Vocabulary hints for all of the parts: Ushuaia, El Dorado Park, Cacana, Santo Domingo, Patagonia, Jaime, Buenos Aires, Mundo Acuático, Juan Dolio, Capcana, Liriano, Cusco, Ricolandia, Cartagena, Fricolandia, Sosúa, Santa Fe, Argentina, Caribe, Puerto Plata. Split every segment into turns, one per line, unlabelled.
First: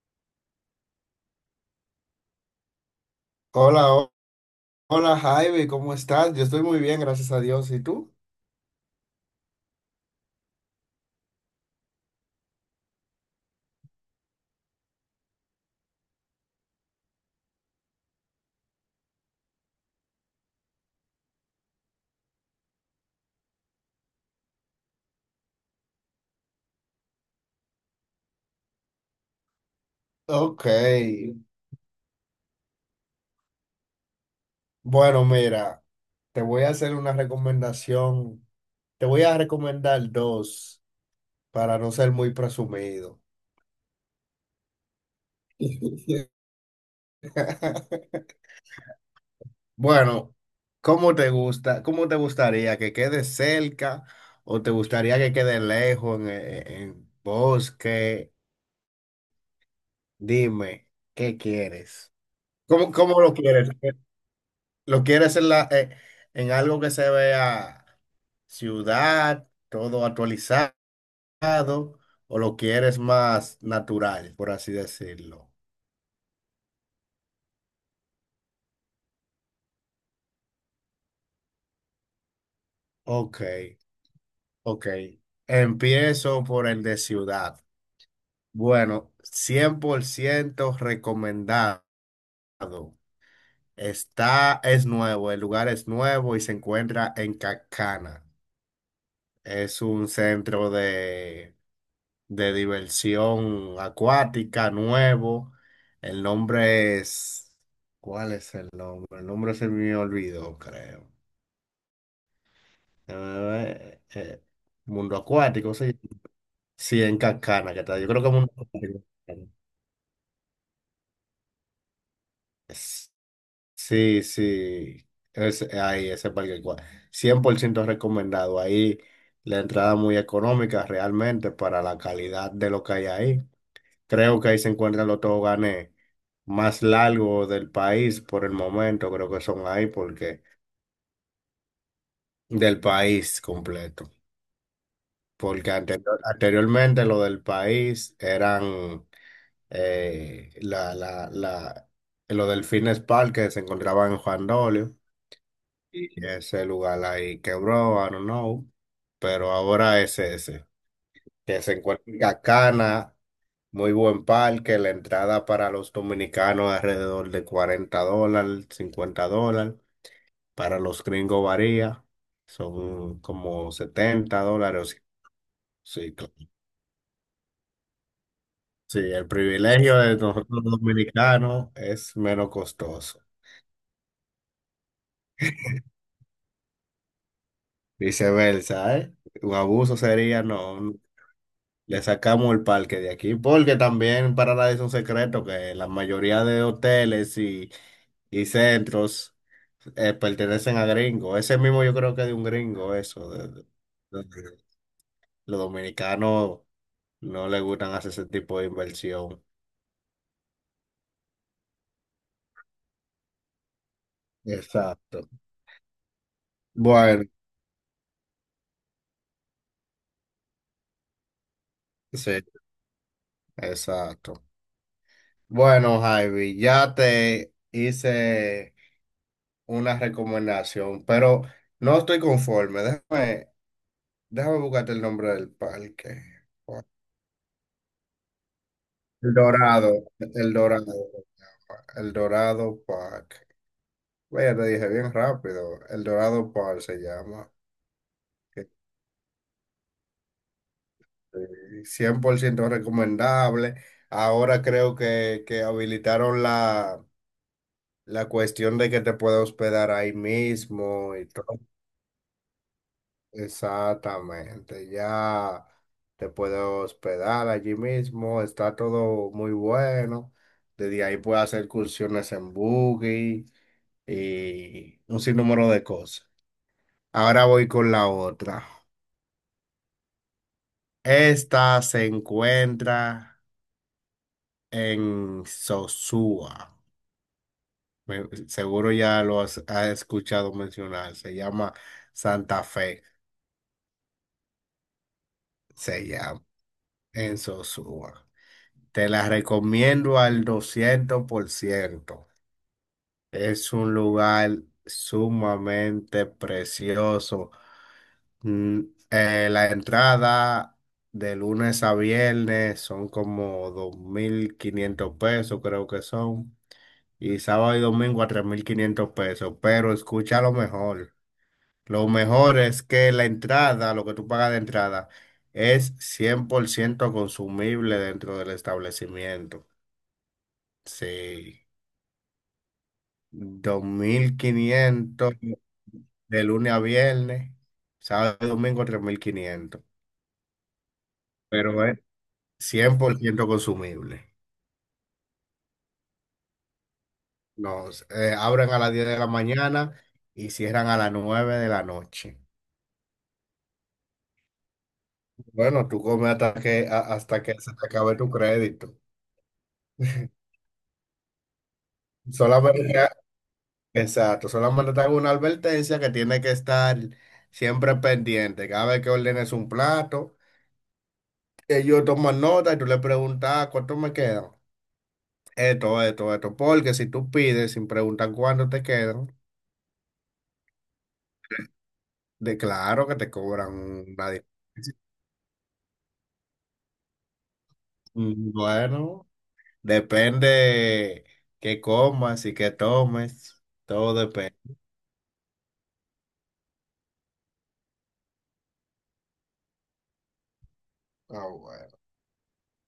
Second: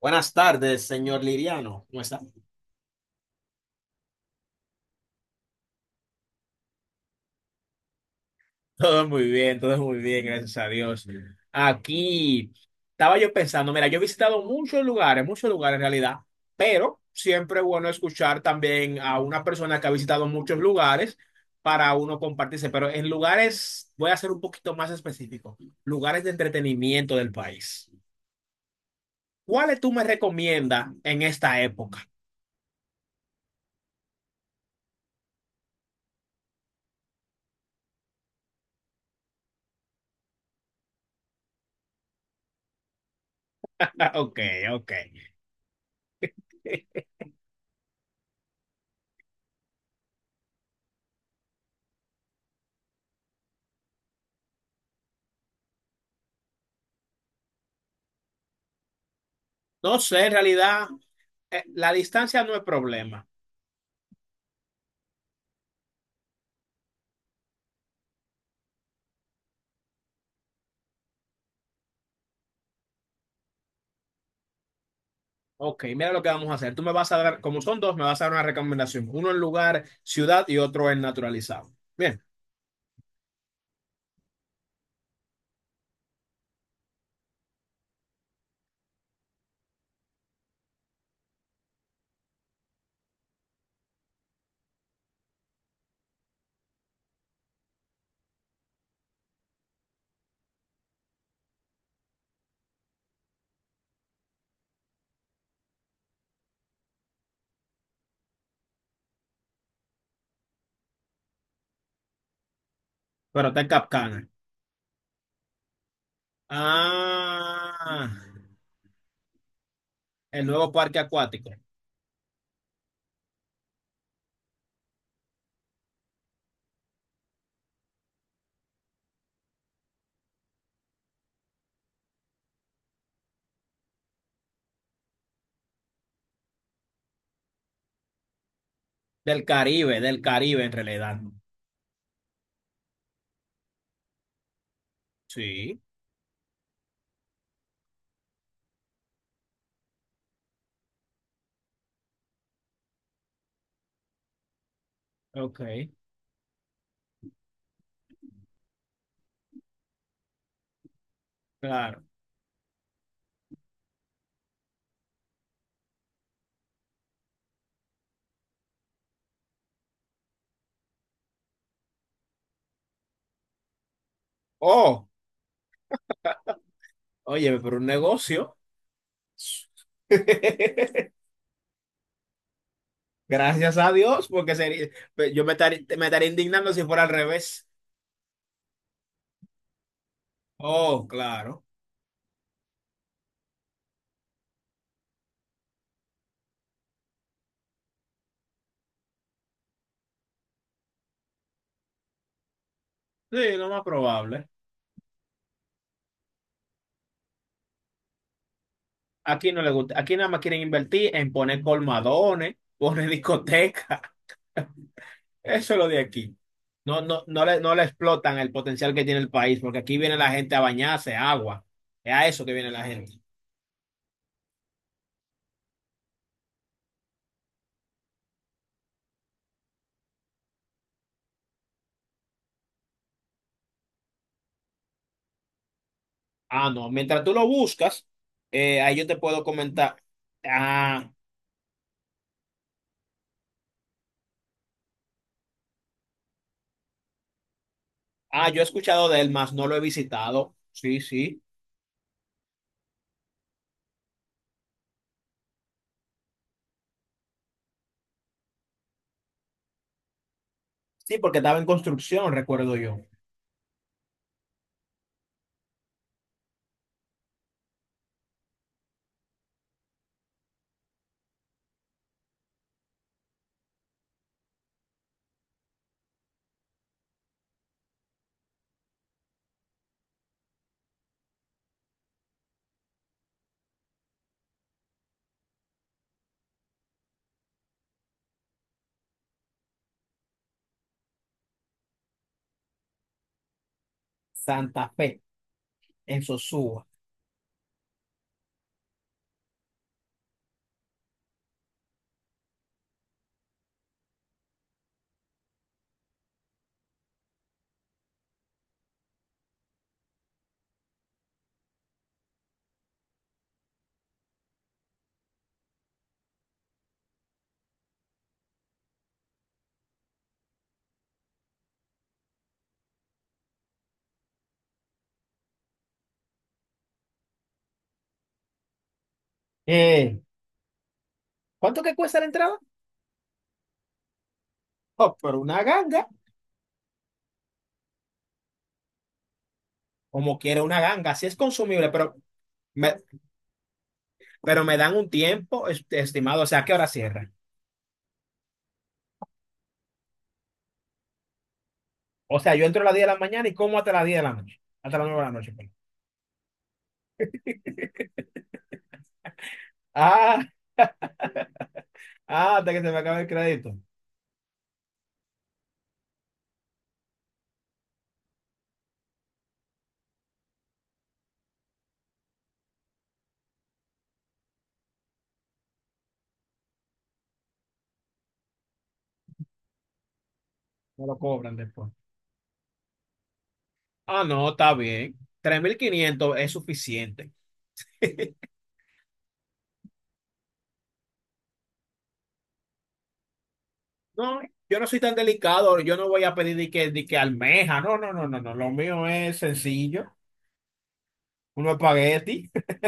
Buenas tardes, señor Liriano. ¿Cómo está?
Hola, ho- Hola, Jaime, ¿cómo estás? Yo estoy muy bien, gracias a Dios. ¿Y tú?
Todo muy bien, gracias a Dios. Aquí estaba yo pensando, mira, yo he visitado muchos lugares en realidad, pero siempre es bueno escuchar también a una persona que ha visitado muchos lugares para uno compartirse, pero en lugares, voy a ser un poquito más específico, lugares de entretenimiento del país. ¿Cuáles tú me
Ok.
recomiendas en esta época?
Bueno, mira, te voy a hacer una recomendación. Te voy a recomendar dos para no ser muy presumido.
Ah, ok, ok.
Bueno, ¿cómo te gusta? ¿Cómo te gustaría? ¿Que quede cerca o te gustaría que quede lejos en, en bosque?
No sé, en realidad,
Dime, ¿qué
la
quieres?
distancia no es
¿Cómo
problema.
lo quieres? ¿Lo quieres en la, en algo que se vea? Ciudad, todo actualizado, o lo quieres más natural, por así decirlo.
Ok, mira lo que vamos a hacer. Tú me vas a dar, como son dos, me vas a dar una recomendación. Uno en lugar, ciudad y otro en naturalizado. Bien,
Ok, ok. Empiezo por el de ciudad. Bueno, 100% recomendado. Está, es nuevo, el lugar es nuevo y se encuentra en Cacana. Es un centro de diversión acuática, nuevo. El nombre es... ¿Cuál es el nombre? El nombre se me olvidó, creo.
pero está en
Eh,
Capcana.
eh, Mundo Acuático, sí. Sí, en Cancana, que está. Yo
Ah,
creo que Mundo Acuático.
el nuevo parque acuático.
Es- Sí, sí. Es, ahí, 100% recomendado. Ahí la entrada muy económica realmente para la calidad de lo que hay ahí. Creo que ahí se encuentran los toboganes más largos del país por el momento, creo que son ahí
Del
porque
Caribe en realidad.
del país completo, porque
Sí,
anteriormente lo del país eran eh, la, la, la, los delfines park que se encontraban en Juan Dolio
ok,
y ese lugar ahí quebró, I don't know, pero ahora es ese, que se
claro.
encuentra en Cacana. Muy buen parque, la entrada para los dominicanos alrededor de $40, $50, para los gringos varía, son como $70. Sí,
Oh,
sí, claro.
oye, pero un negocio.
Sí, el privilegio de nosotros los dominicanos es menos costoso.
Gracias a Dios, porque sería, yo me estaría indignando si fuera al revés.
Viceversa, ¿eh? Un abuso sería, no,
Oh, claro.
le sacamos el parque de aquí, porque también para nadie es un secreto que la mayoría de hoteles y centros pertenecen a gringos. Ese mismo yo creo que es de un gringo, eso.
Sí, lo más probable.
Los dominicanos no les gustan hacer ese tipo de inversión.
Aquí no le gusta. Aquí nada más quieren invertir en poner colmadones, poner discotecas.
Exacto.
Eso es lo de aquí. No, no,
Bueno,
no le explotan el potencial que tiene el país, porque aquí viene la gente a bañarse, agua. Es a
sí,
eso que viene la gente.
exacto. Bueno, Javi, ya te hice una recomendación, pero no estoy conforme. Déjame, déjame buscarte el nombre del parque.
Ah, no. Mientras tú lo buscas, ahí yo te
El
puedo comentar.
Dorado, el Dorado,
Ah,
el Dorado Park. Vaya, te dije bien rápido. El Dorado Par se llama.
ah, yo he escuchado de él, más no lo he visitado. Sí, sí.
Este, 100% recomendable. Ahora creo que, habilitaron la, la cuestión de que te puedes hospedar ahí mismo
Sí,
y
porque estaba
todo.
en construcción, recuerdo yo.
Exactamente. Ya te puedes hospedar allí mismo. Está todo muy bueno. Desde ahí puedes hacer excursiones en buggy y un sinnúmero de cosas. Ahora voy con la otra. Esta se encuentra en Sosúa. Seguro ya lo has, has escuchado mencionar. Se llama Santa Fe.
Santa Fe,
Se
en
llama
Sosúa.
en Sosúa. Te la recomiendo al 200%. Es un lugar sumamente precioso. Mm, la entrada de lunes a viernes son como 2,500 pesos, creo que son. Y sábado y domingo a 3,500 pesos, pero escucha lo mejor. Lo mejor es que la entrada, lo que tú pagas de entrada, es 100% consumible dentro del establecimiento.
Eh,
Sí,
¿Cuánto que cuesta la entrada?
dos mil
Oh,
quinientos
pero una ganga.
de lunes a viernes, sábado y domingo 3,500,
Como quiera una ganga. Sí es
pero
consumible,
es
pero me,
100% consumible.
pero me dan un tiempo estimado. O sea, ¿a qué hora cierra?
Nos abren a las 10 de la mañana y cierran a las 9 de la
O
noche.
sea, yo entro a las 10 de la mañana y como hasta las 10 de la noche. Hasta las 9 de la noche, perdón.
Bueno, tú comes hasta que, hasta que se te acabe tu crédito.
Ah, ah, hasta que se
Solamente,
me acabe el crédito.
exacto, solamente te hago una advertencia que tiene que estar siempre pendiente. Cada vez que ordenes un plato, ellos toman nota y tú le preguntas, "Ah, ¿cuánto me quedan? Esto, esto, esto." Porque si tú pides sin preguntar cuánto te quedan,
Me lo cobran después.
de claro que te cobran
Ah,
una
no, está
diferencia.
bien. 3,500 es suficiente.
Bueno, depende qué comas y qué tomes, todo
No,
depende.
yo no soy tan delicado. Yo no voy a pedir de que almeja. No, no, no, no, no. Lo mío es sencillo.
Ah,
Uno
bueno.
espagueti.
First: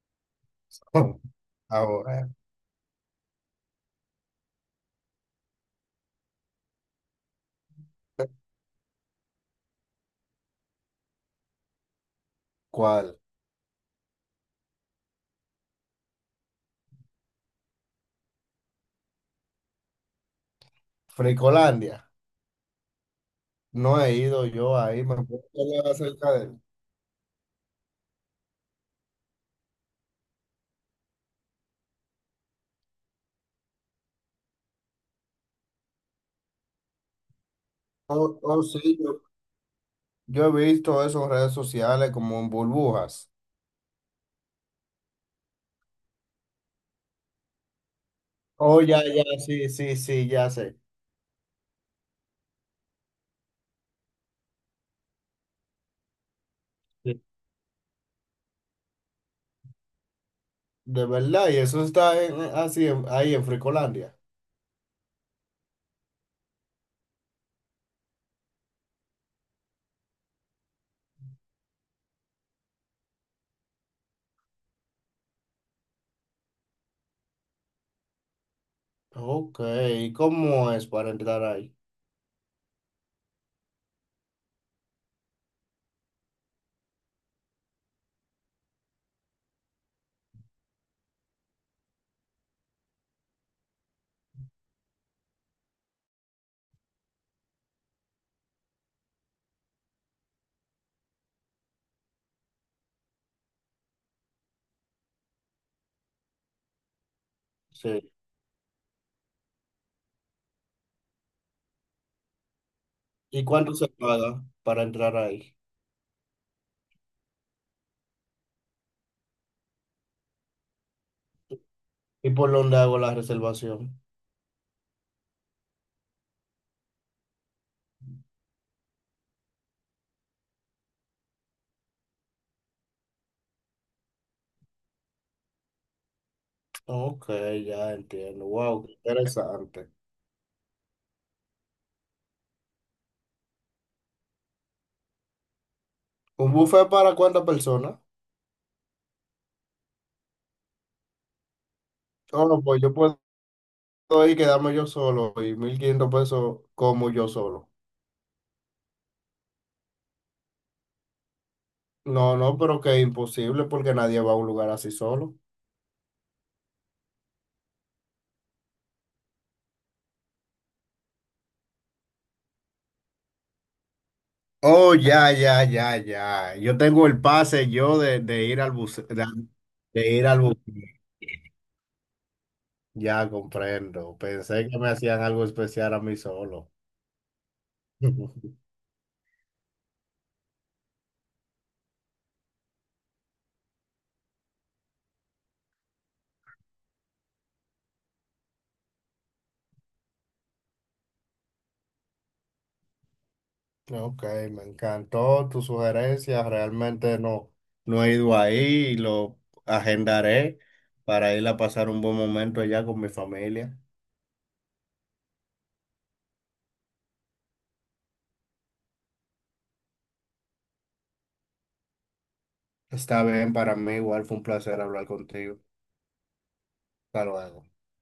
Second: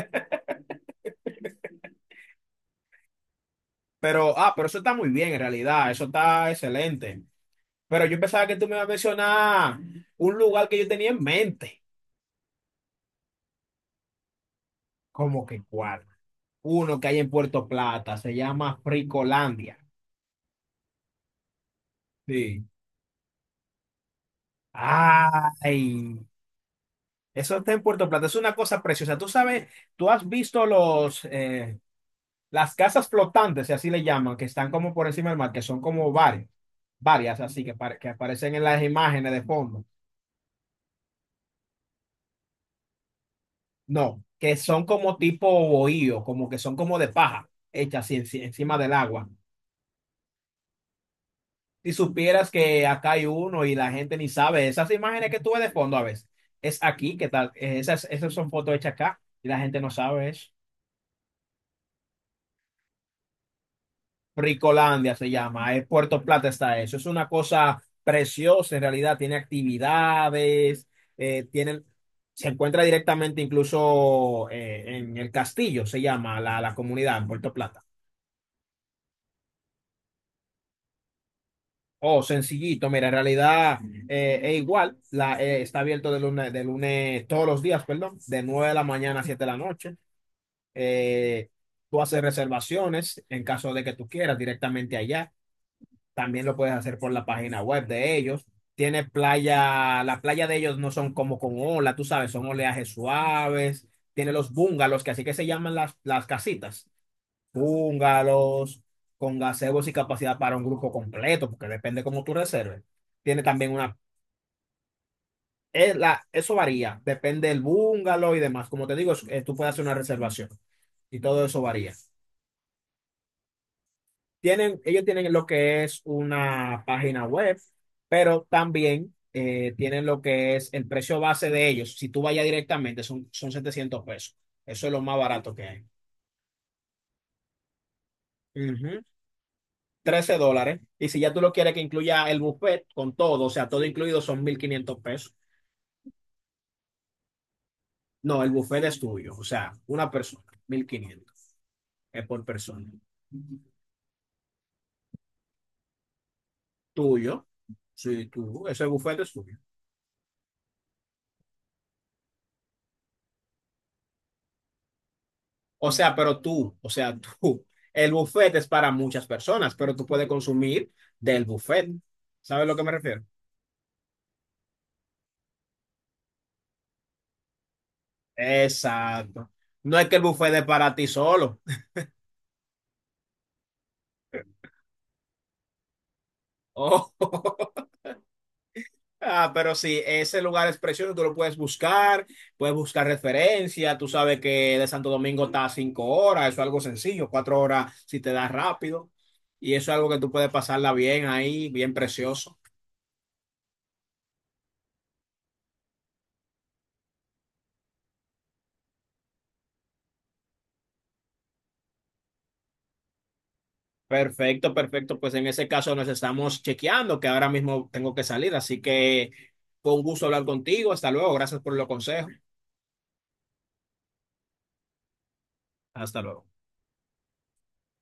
Ah, bueno.
Pero eso está muy bien en realidad. Eso está excelente. Pero yo pensaba que tú me ibas a mencionar un lugar que yo tenía en mente.
¿Cuál?
¿Cómo que cuál? Uno que hay en Puerto Plata, se llama Fricolandia.
Fricolandia.
Sí.
No he ido yo ahí, me puedo hablar
Ay,
acerca de él.
eso está en Puerto Plata, es una cosa preciosa. Tú sabes, tú has visto las casas flotantes, si así le llaman, que están como por encima del mar, que son como varias así que, que
Oh,
aparecen
oh,
en las
sí, yo,
imágenes de fondo.
yo he visto eso en redes sociales como en burbujas.
No, que son como tipo bohío, como que son como de paja, hechas así encima
Oh,
del
ya, ya,
agua.
sí, sí, sí, ya sé.
Si supieras que acá hay uno y la gente ni sabe, esas imágenes que tú ves de fondo a veces, es aquí,
Sí.
¿qué tal? Esas son fotos hechas acá y la gente no sabe eso.
De verdad, y eso está así ahí en Fricolandia.
Ricolandia se llama, es Puerto Plata está eso, es una cosa preciosa en realidad, tiene actividades, eh, tienen, se encuentra directamente incluso en el castillo, se llama la comunidad en Puerto Plata.
Ok, ¿y cómo es para entrar ahí?
Oh, sencillito, mira, en realidad es igual, está abierto de lunes todos los días, perdón, de 9 de la mañana a 7 de la noche. Eh, tú haces reservaciones en caso de que tú quieras directamente allá. También lo puedes hacer por la página web de ellos. Tiene playa, la playa de ellos no son como con ola, tú sabes, son oleajes suaves. Tiene los bungalows, que así que se llaman las casitas
Sí.
húngaros, con gazebos y capacidad para un grupo completo, porque depende cómo tú reserves. Tiene
¿Y
también
cuánto se paga para entrar ahí?
eso varía, depende del bungalow y demás. Como te digo, tú puedes hacer una reservación y todo eso varía.
¿Y por dónde hago la reservación?
Ellos tienen lo que es una página web, pero también tienen lo que es el precio base de ellos. Si tú vayas directamente, son 700 pesos. Eso es lo más barato que hay.
Ok, ya entiendo. Wow, qué
Ujú.
interesante.
13 dólares. Y si ya tú lo quieres que incluya el buffet con todo, o sea, todo incluido son 1,500 pesos.
¿Un buffet para cuántas personas?
No, el buffet es tuyo, o sea, una persona, 1,500 es por
No, no, pues
persona.
yo puedo ir y quedarme yo solo y 1,500 pesos como yo
Tuyo,
solo.
sí, tú, ese buffet es tuyo.
No, no, pero que es imposible porque nadie va a un lugar así solo.
O sea, pero tú, o sea, tú, el buffet es para muchas personas, pero tú puedes consumir del buffet. ¿Sabes a lo que me refiero?
Oh, ya, ya, ya, ya. Yo tengo el pase yo de,
Exacto. No es
de
que el
ir al
buffet es
buceo.
para ti solo.
Ya comprendo. Pensé que me hacían algo especial a mí solo.
Oh. Ah, pero sí, ese lugar es precioso, tú lo puedes buscar referencia, tú sabes que de Santo Domingo está a 5 horas, eso es algo sencillo, 4 horas si te das rápido, y eso es algo que tú puedes pasarla bien ahí, bien precioso.
Ok, me encantó tu sugerencia. Realmente no. No he ido ahí y lo agendaré para ir a pasar un buen momento allá con mi familia.
Perfecto, perfecto, pues en ese caso nos estamos chequeando, que ahora mismo tengo que salir, así que fue un gusto hablar contigo, hasta luego, gracias por los consejos,
Está bien, para mí igual fue un placer hablar contigo.
hasta luego.
Hasta luego.